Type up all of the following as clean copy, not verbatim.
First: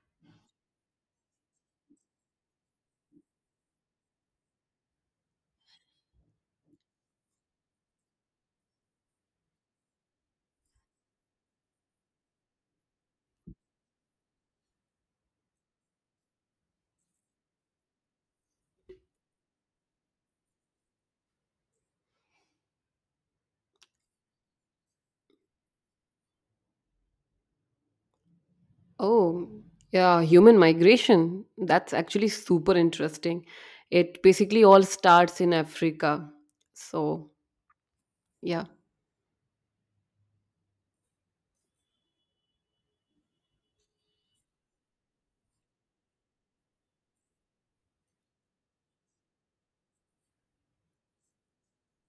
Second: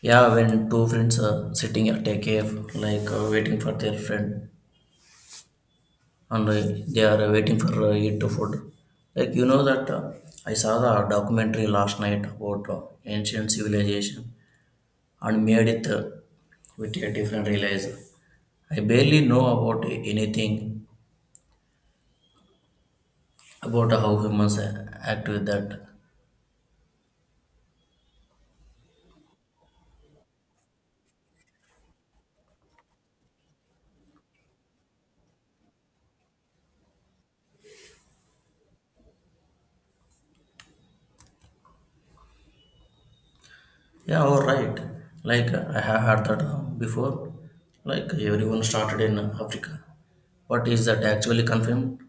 Yeah, when two friends are sitting at a cave, waiting for their friend, and they are waiting for it to food. Like you know that I saw the documentary last night about ancient civilization and made it with a different realism. I barely know about anything about how humans act with that. Oh, yeah, human migration. That's actually super interesting. It basically all starts in Africa. So, yeah. Yeah, all right. I have heard that before. Like everyone started in Africa. But is that actually confirmed?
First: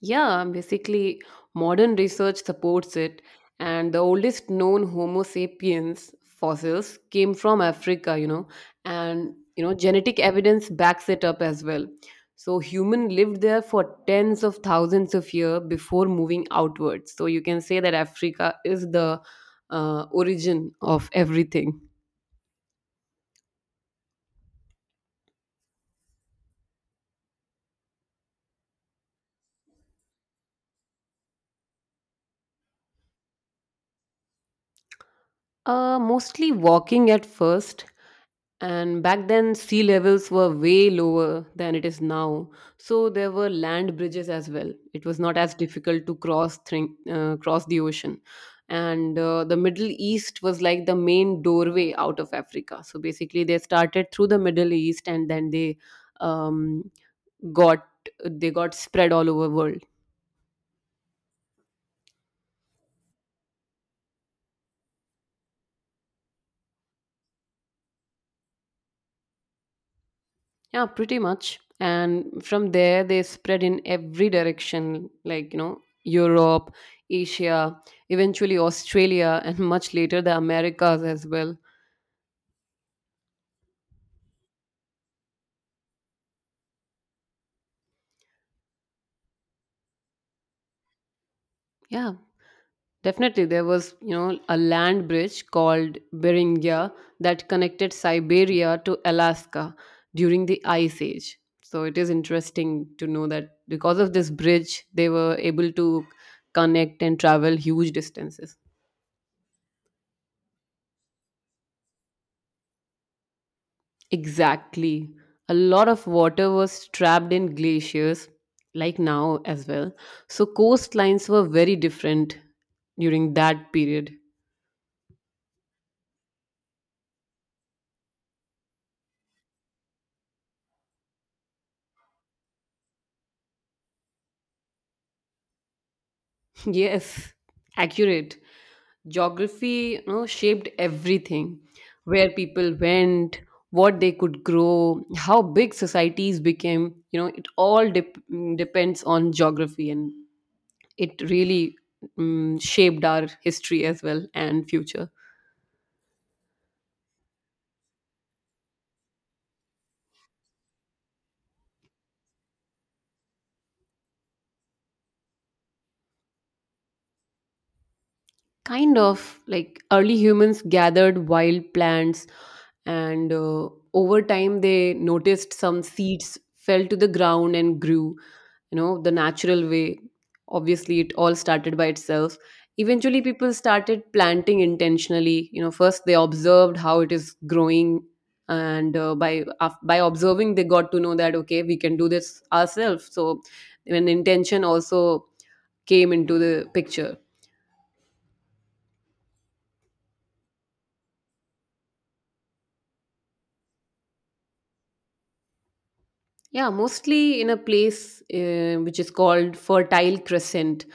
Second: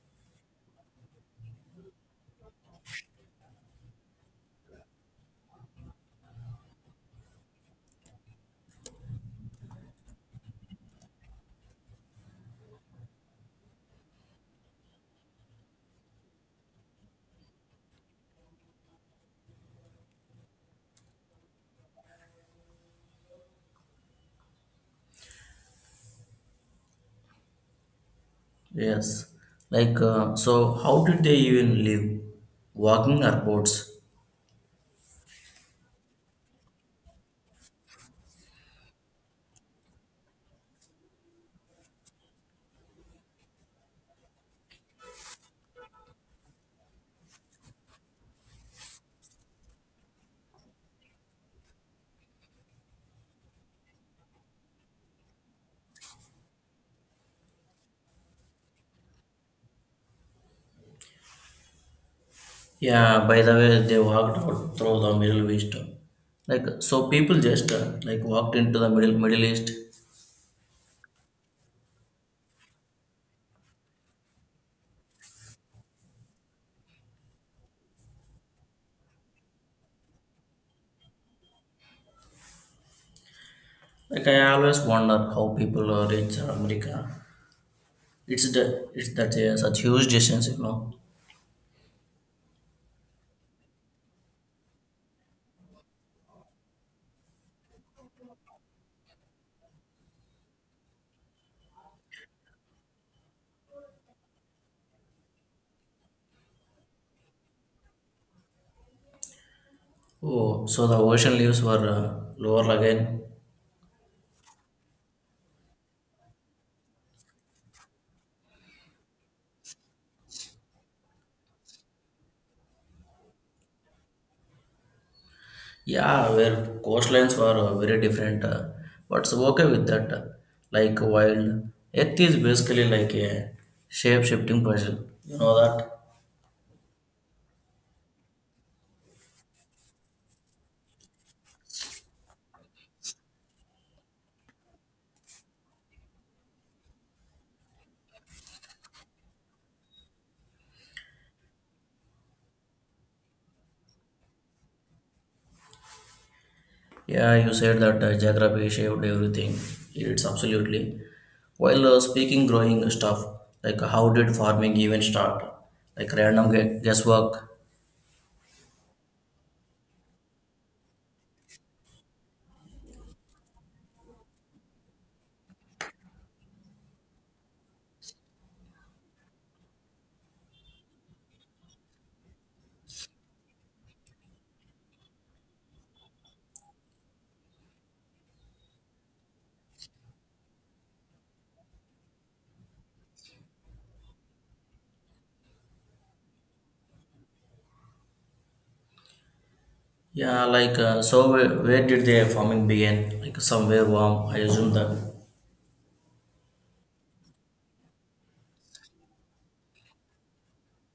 Yeah, basically, modern research supports it, and the oldest known Homo sapiens fossils came from Africa, and genetic evidence backs it up as well. So, human lived there for tens of thousands of years before moving outwards. So, you can say that Africa is the origin of everything. Yes. So how did they even live? Walking or boats? Mostly walking at first, and back then sea levels were way lower than it is now, so there were land bridges as well. It was not as difficult to cross the ocean. And the Middle East was like the main doorway out of Africa, so basically they started through the Middle East and then they um, got they got spread all over world. Yeah, by the way, they walked out through the Middle East. Like, so people just like walked into the Middle East. Yeah, pretty much. And from there, they spread in every direction, like, you know, Europe, Asia, eventually Australia, and much later the Americas as well. Like, I always wonder how people reach America. It's that such huge distance, you know. Yeah, definitely. There was, you know, a land bridge called Beringia that connected Siberia to Alaska during the Ice Age. So it is interesting to know that because of this bridge, they were able to connect and travel huge distances. Oh, so the ocean leaves were lower again. Exactly. A lot of water was trapped in glaciers, like now as well. So coastlines were very different during that period. Yeah, where coastlines were very different, but it's okay with that. Like wild, Earth is basically like a shape-shifting puzzle. You know that? Yes, accurate. Geography, you know, shaped everything. Where people went, what they could grow, how big societies became. You know, it all depends on geography, and it really shaped our history as well and future. Yeah, you said that geography shaped everything. It's absolutely. While speaking growing stuff, like how did farming even start? Like random guesswork. Kind of like early humans gathered wild plants, and over time they noticed some seeds fell to the ground and grew, you know, the natural way. Obviously, it all started by itself. Eventually, people started planting intentionally. You know, first they observed how it is growing, and by observing, they got to know that okay, we can do this ourselves. So, an intention also came into the picture. Yeah, so where did the farming begin? Like somewhere warm, I assume that. Yeah, mostly in a place which is called Fertile Crescent,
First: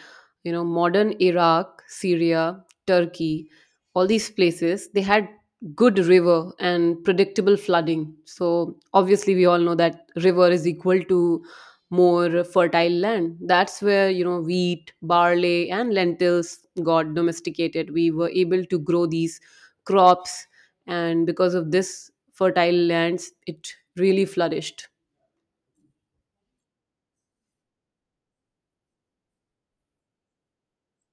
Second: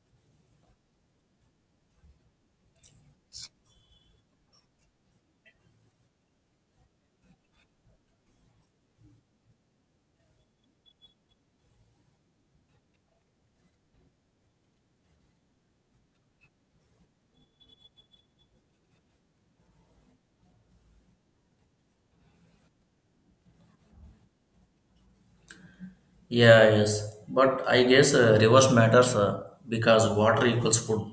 you know, modern Iraq, Syria, Turkey, all these places, they had good river and predictable flooding. So obviously we all know that river is equal to more fertile land. That's where, you know, wheat, barley and lentils got domesticated. We were able to grow these crops, and because of this fertile lands, it really flourished. Yeah, yes, but I guess reverse matters, because water equals food.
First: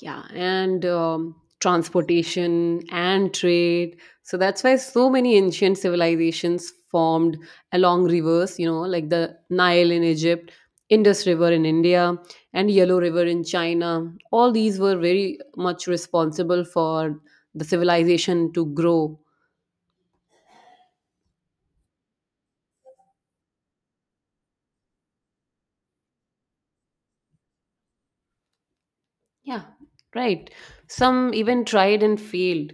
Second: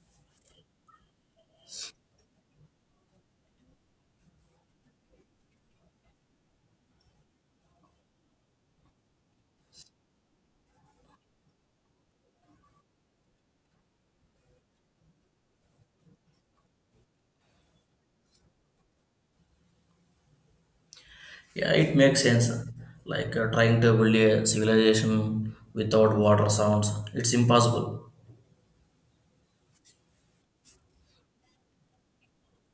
Yeah, and transportation and trade. So that's why so many ancient civilizations formed along rivers, you know, like the Nile in Egypt, Indus River in India, and Yellow River in China. All these were very much responsible for the civilization to grow. Yeah, it makes sense. Trying to build a civilization without water sounds it's impossible. Yeah, right. Some even tried and failed.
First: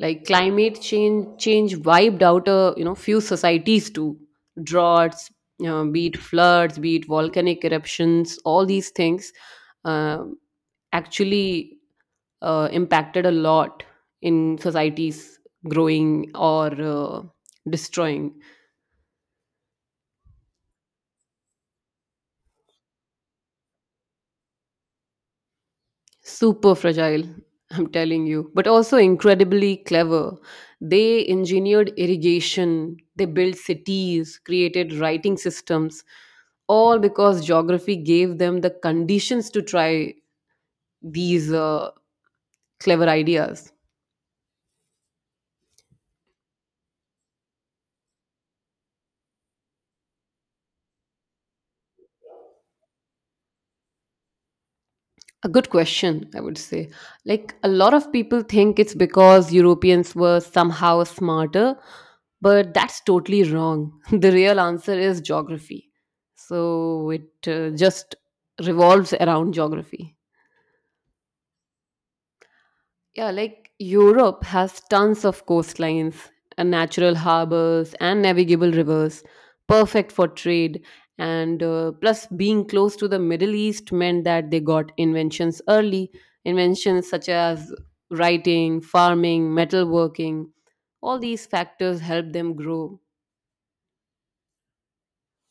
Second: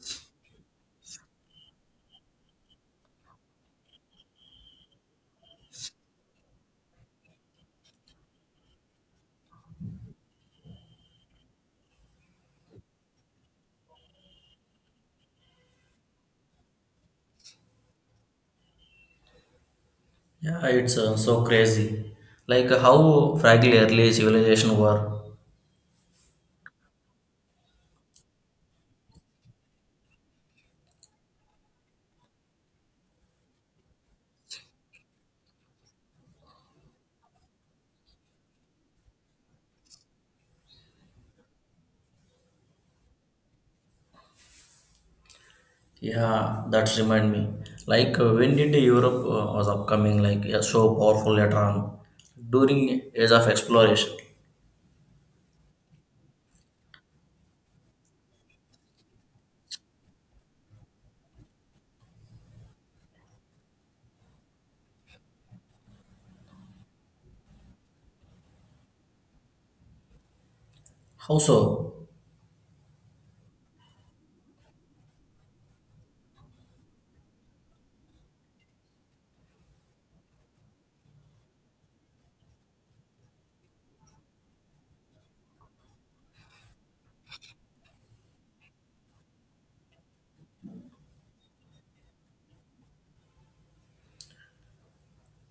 Like climate change wiped out a, you know, few societies too. Droughts, you know, be it floods, be it volcanic eruptions, all these things uh, actually impacted a lot in societies growing or destroying. Yeah, it's so crazy. How fragile early civilization were. Super fragile, I'm telling you, but also incredibly clever. They engineered irrigation, they built cities, created writing systems, all because geography gave them the conditions to try these clever ideas. Yeah, that remind me. When did Europe was upcoming? Like yeah, so powerful later on during age of exploration. A good question, I would say. Like a lot of people think it's because Europeans were somehow smarter, but that's totally wrong. The real answer is geography. So it just revolves around geography. How so? Yeah, like Europe has tons of coastlines and natural harbors and navigable rivers, perfect for trade. And plus, being close to the Middle East meant that they got inventions early, inventions such as writing, farming, metalworking. All these factors helped them grow.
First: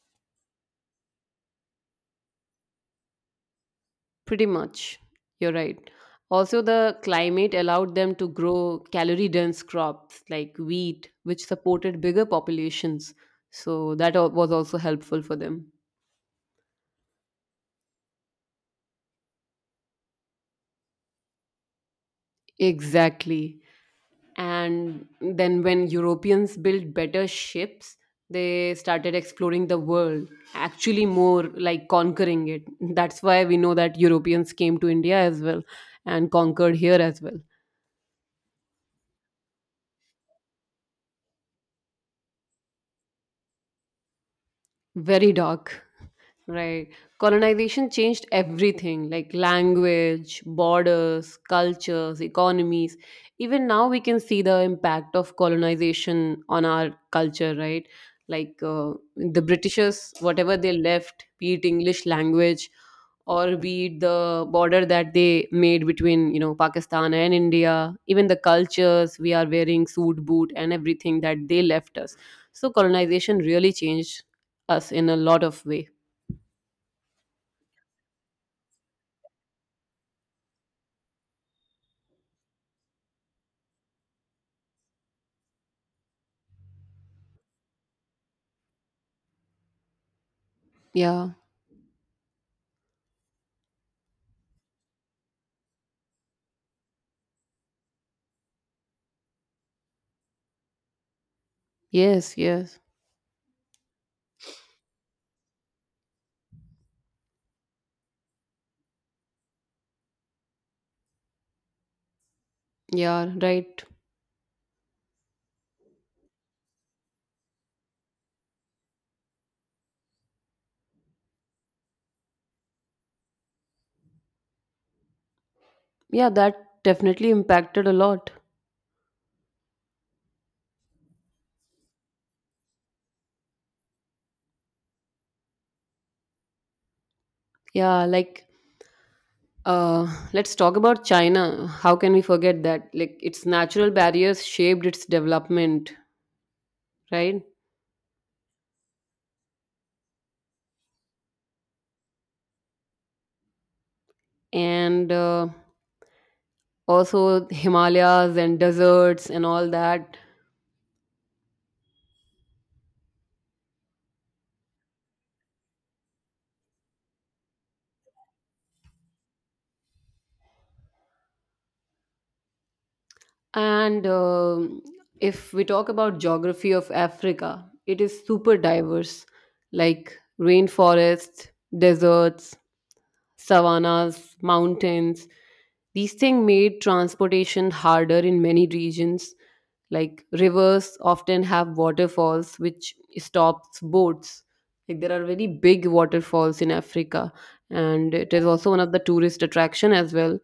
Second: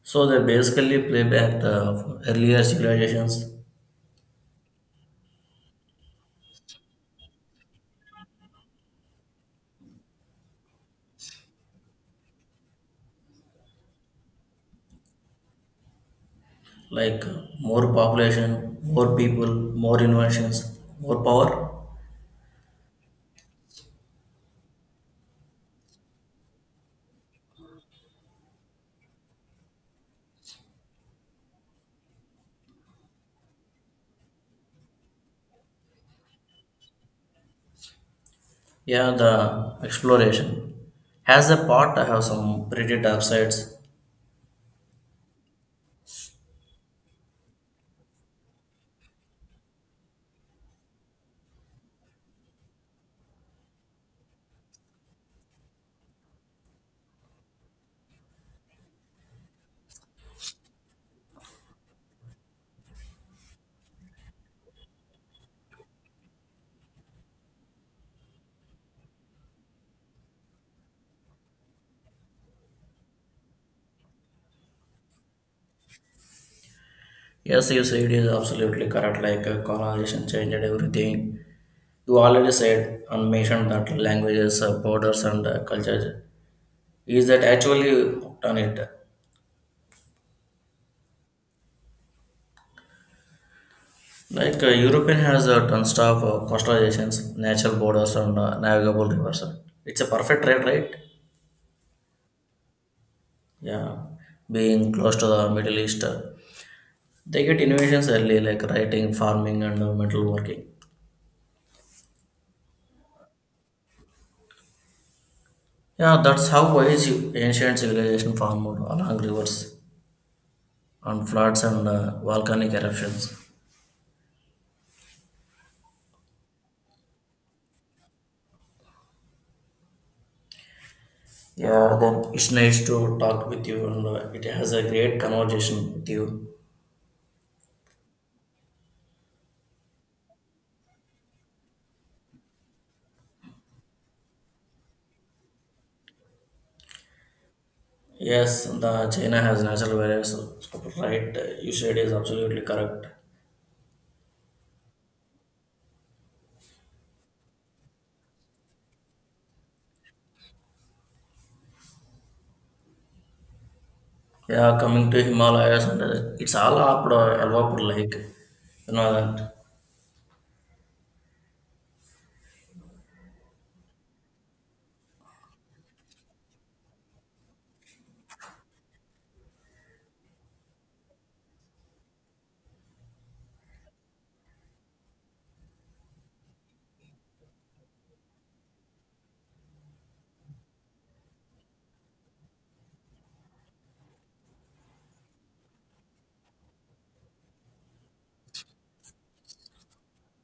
So they basically play back the earlier civilizations, Pretty much. You're right. Also, the climate allowed them to grow calorie dense crops like wheat, which supported bigger populations. So, that was also helpful for them. More population, more people, more inventions, more power. Exactly. And then, when Europeans built better ships, they started exploring the world, actually, more like conquering it. That's why we know that Europeans came to India as well and conquered here as well. Yeah, the exploration has a part. I have some pretty dark sides. Very dark. Right. Colonization changed everything, like language, borders, cultures, economies. Even now, we can see the impact of colonization on our culture, right? Like the Britishers, whatever they left, be it English language or be it the border that they made between, you know, Pakistan and India, even the cultures, we are wearing suit, boot, and everything that they left us. So colonization really changed us in a lot of ways. Yes, you said it is absolutely correct. Colonization changed everything. You already said and mentioned that languages, borders, and cultures is that actually done it. Yeah. European has tons of coastalizations, natural borders, and navigable rivers. It's a perfect trade, right? Yes, yes. Yeah, being close to the Middle East, they get innovations early, like writing, farming, and metal working. Yeah, right. Yeah, that's how wise ancient civilization formed along rivers and floods and volcanic eruptions. Yeah, that definitely impacted a lot. Yeah, then it's nice to talk with you, and it has a great conversation with you. Yeah, like let's talk about China. How can we forget that? Like its natural barriers shaped its development, right? Yes, the China has natural barriers, right? You said is absolutely correct. And also Himalayas and deserts and all that. Yeah, coming to Himalayas, and it's all up Alvapur Lake, you know that. And if we talk about geography of Africa, it is super diverse, like rainforests, deserts, savannas, mountains. These things made transportation harder in many regions. Like rivers often have waterfalls which stops boats. Like there are very big waterfalls in Africa, and it is also one of the tourist attraction as well.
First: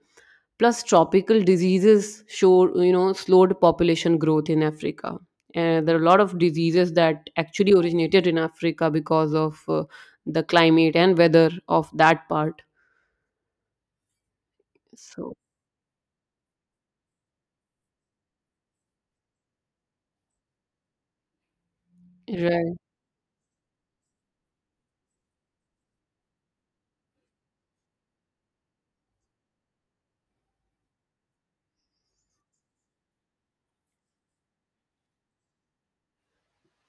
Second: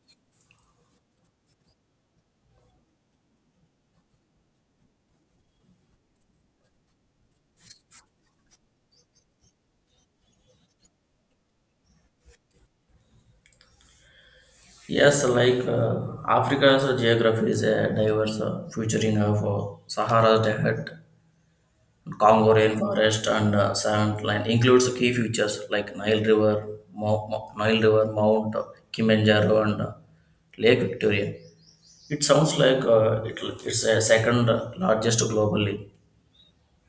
Plus, tropical diseases show, you know, slowed population growth in Africa. And there are a lot of diseases that actually originated in Africa because of the climate and weather of that part. Yes, So, Africa's geography is a diverse, featuring of Sahara Desert, Congo right. rainforest, and sand line. Includes key features like Nile River, Nile River, Mount Kilimanjaro, and Lake Victoria. It sounds like it's a second largest globally.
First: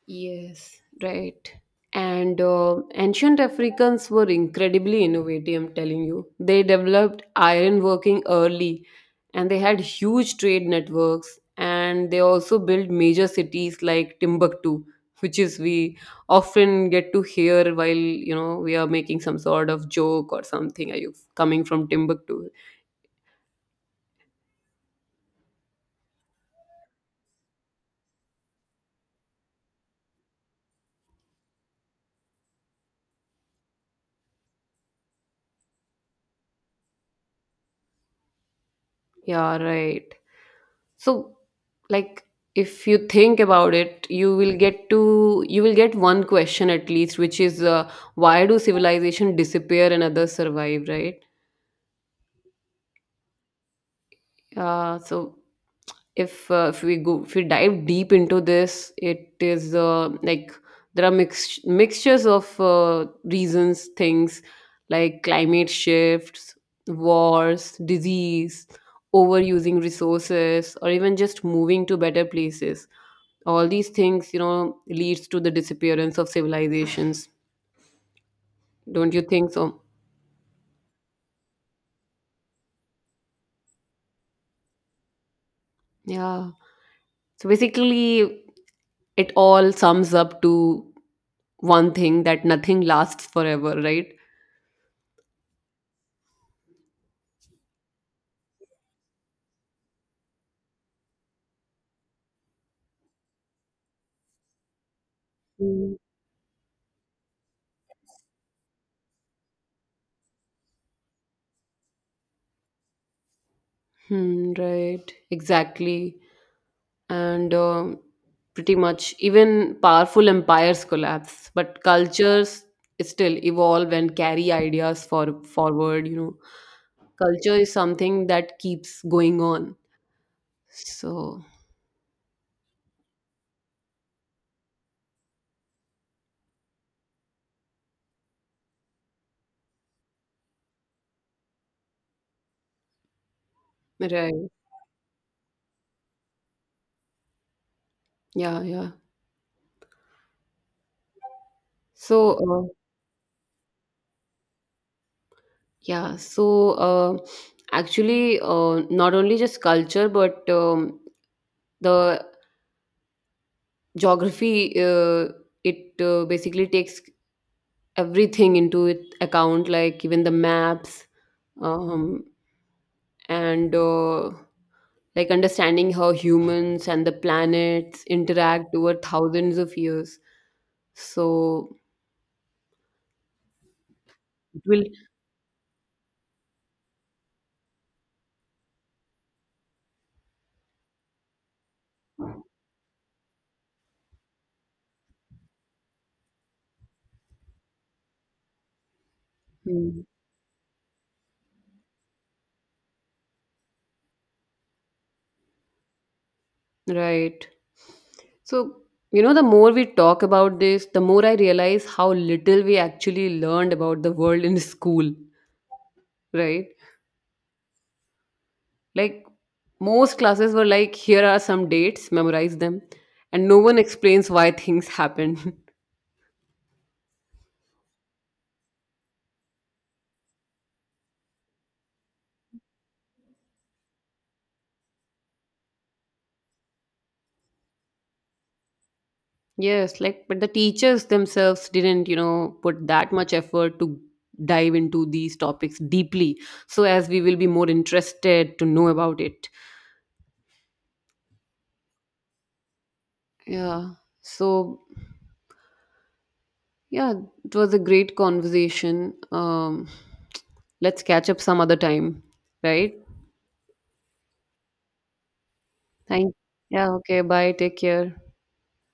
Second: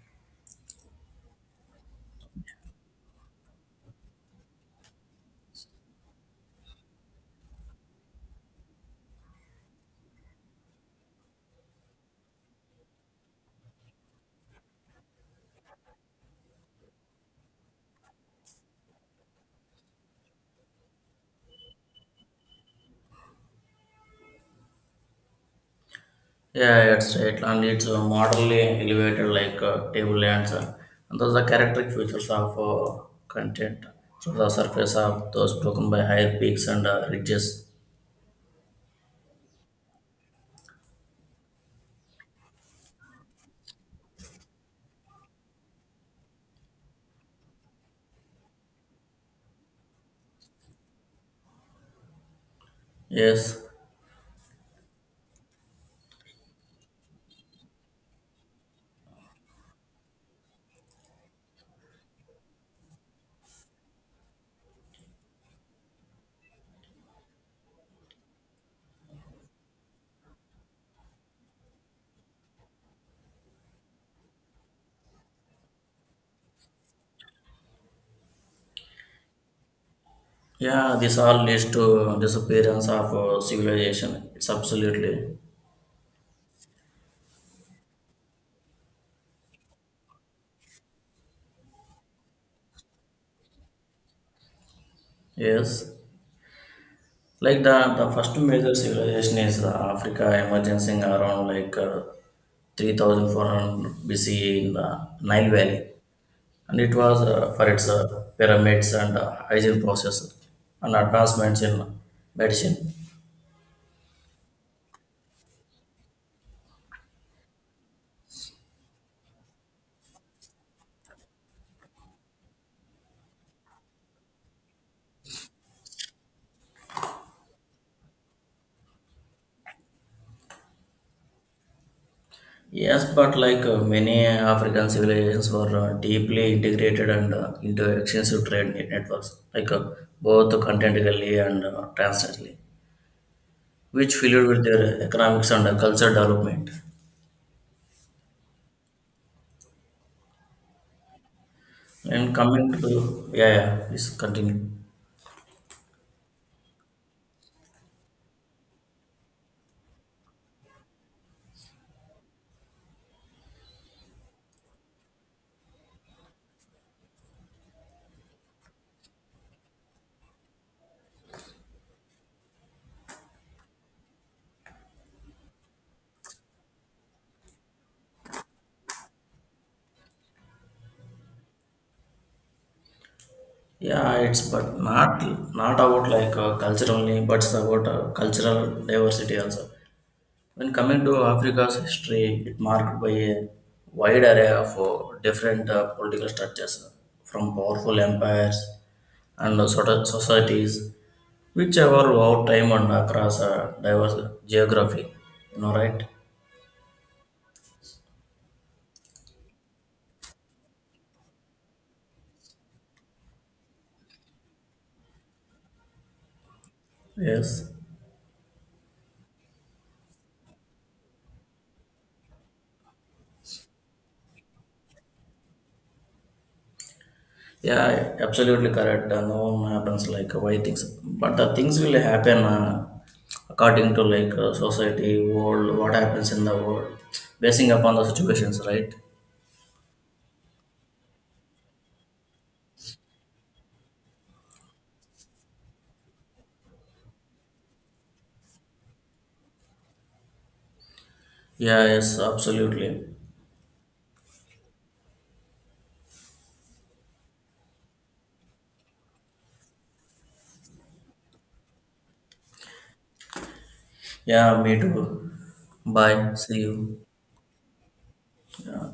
Yes, right. And ancient Africans were incredibly innovative, I'm telling you. They developed iron working early, and they had huge trade networks, and they also built major cities like Timbuktu, which is we often get to hear while, you know, we are making some sort of joke or something. Are you coming from Timbuktu? Yeah, it's right, and it's moderately elevated like table lands, and those are characteristic features of content. So the surface of those broken by higher peaks and ridges. Yeah, right. So, like, if you think about it, you will get one question at least, which is why do civilization disappear and others survive, right? Yes, Uh, so if we dive deep into this, it is like there are mixtures of reasons, things like climate shifts, wars, disease, overusing resources, or even just moving to better places. All these things, you know, leads to the disappearance of civilizations, don't you think so? yeah, this all leads to disappearance of civilization. It's absolutely Yeah, so basically it all sums up to one thing, that nothing lasts forever, right? yes. Like the first major civilization is Africa emerging around 3400 B.C. in the Nile Valley. Mm. And it was for its pyramids and hygiene process and advancements in medicine. Hmm, right, exactly. And pretty much even powerful empires collapse, but cultures still evolve and carry ideas for forward, you know. Culture is something that keeps going on, so, Yes, but many African civilizations were deeply integrated and into extensive trade networks, both continentally and transnationally, which filled right. with their economics and cultural development. Yeah, yeah. So, And coming uh, to yeah, yeah, please continue. yeah, so uh, actually, not only just culture, but the geography, it basically takes everything into it account, like even the maps, um, and like understanding how humans and the planets interact over thousands of years. So Yeah, it's it but will, not about culture only, but it's about cultural diversity also. When coming to Africa's history, it marked by a wide array of different political structures, from powerful empires and sort Mm, of societies, which evolve over time and across diverse geography. You know, right? right. So, you know, the more we talk about this, the more I realize how little we actually learned about the world in school, right? Yes. Like, most classes were like, here are some dates, memorize them. And no one explains why things happen. Yeah, absolutely correct. No one happens why things, but the things will happen according to society, world, what happens in the world, basing upon the situations, right? Yes, like, but the teachers themselves didn't, you know, put that much effort to dive into these topics deeply. So, as we will be more interested to know about it. Yeah, yes, absolutely. Yeah. So, yeah, it was a great conversation. Let's catch up some other time, right? Yeah, me too. Bye. Thank. See Yeah. you. Okay. Bye. Take care. Yeah.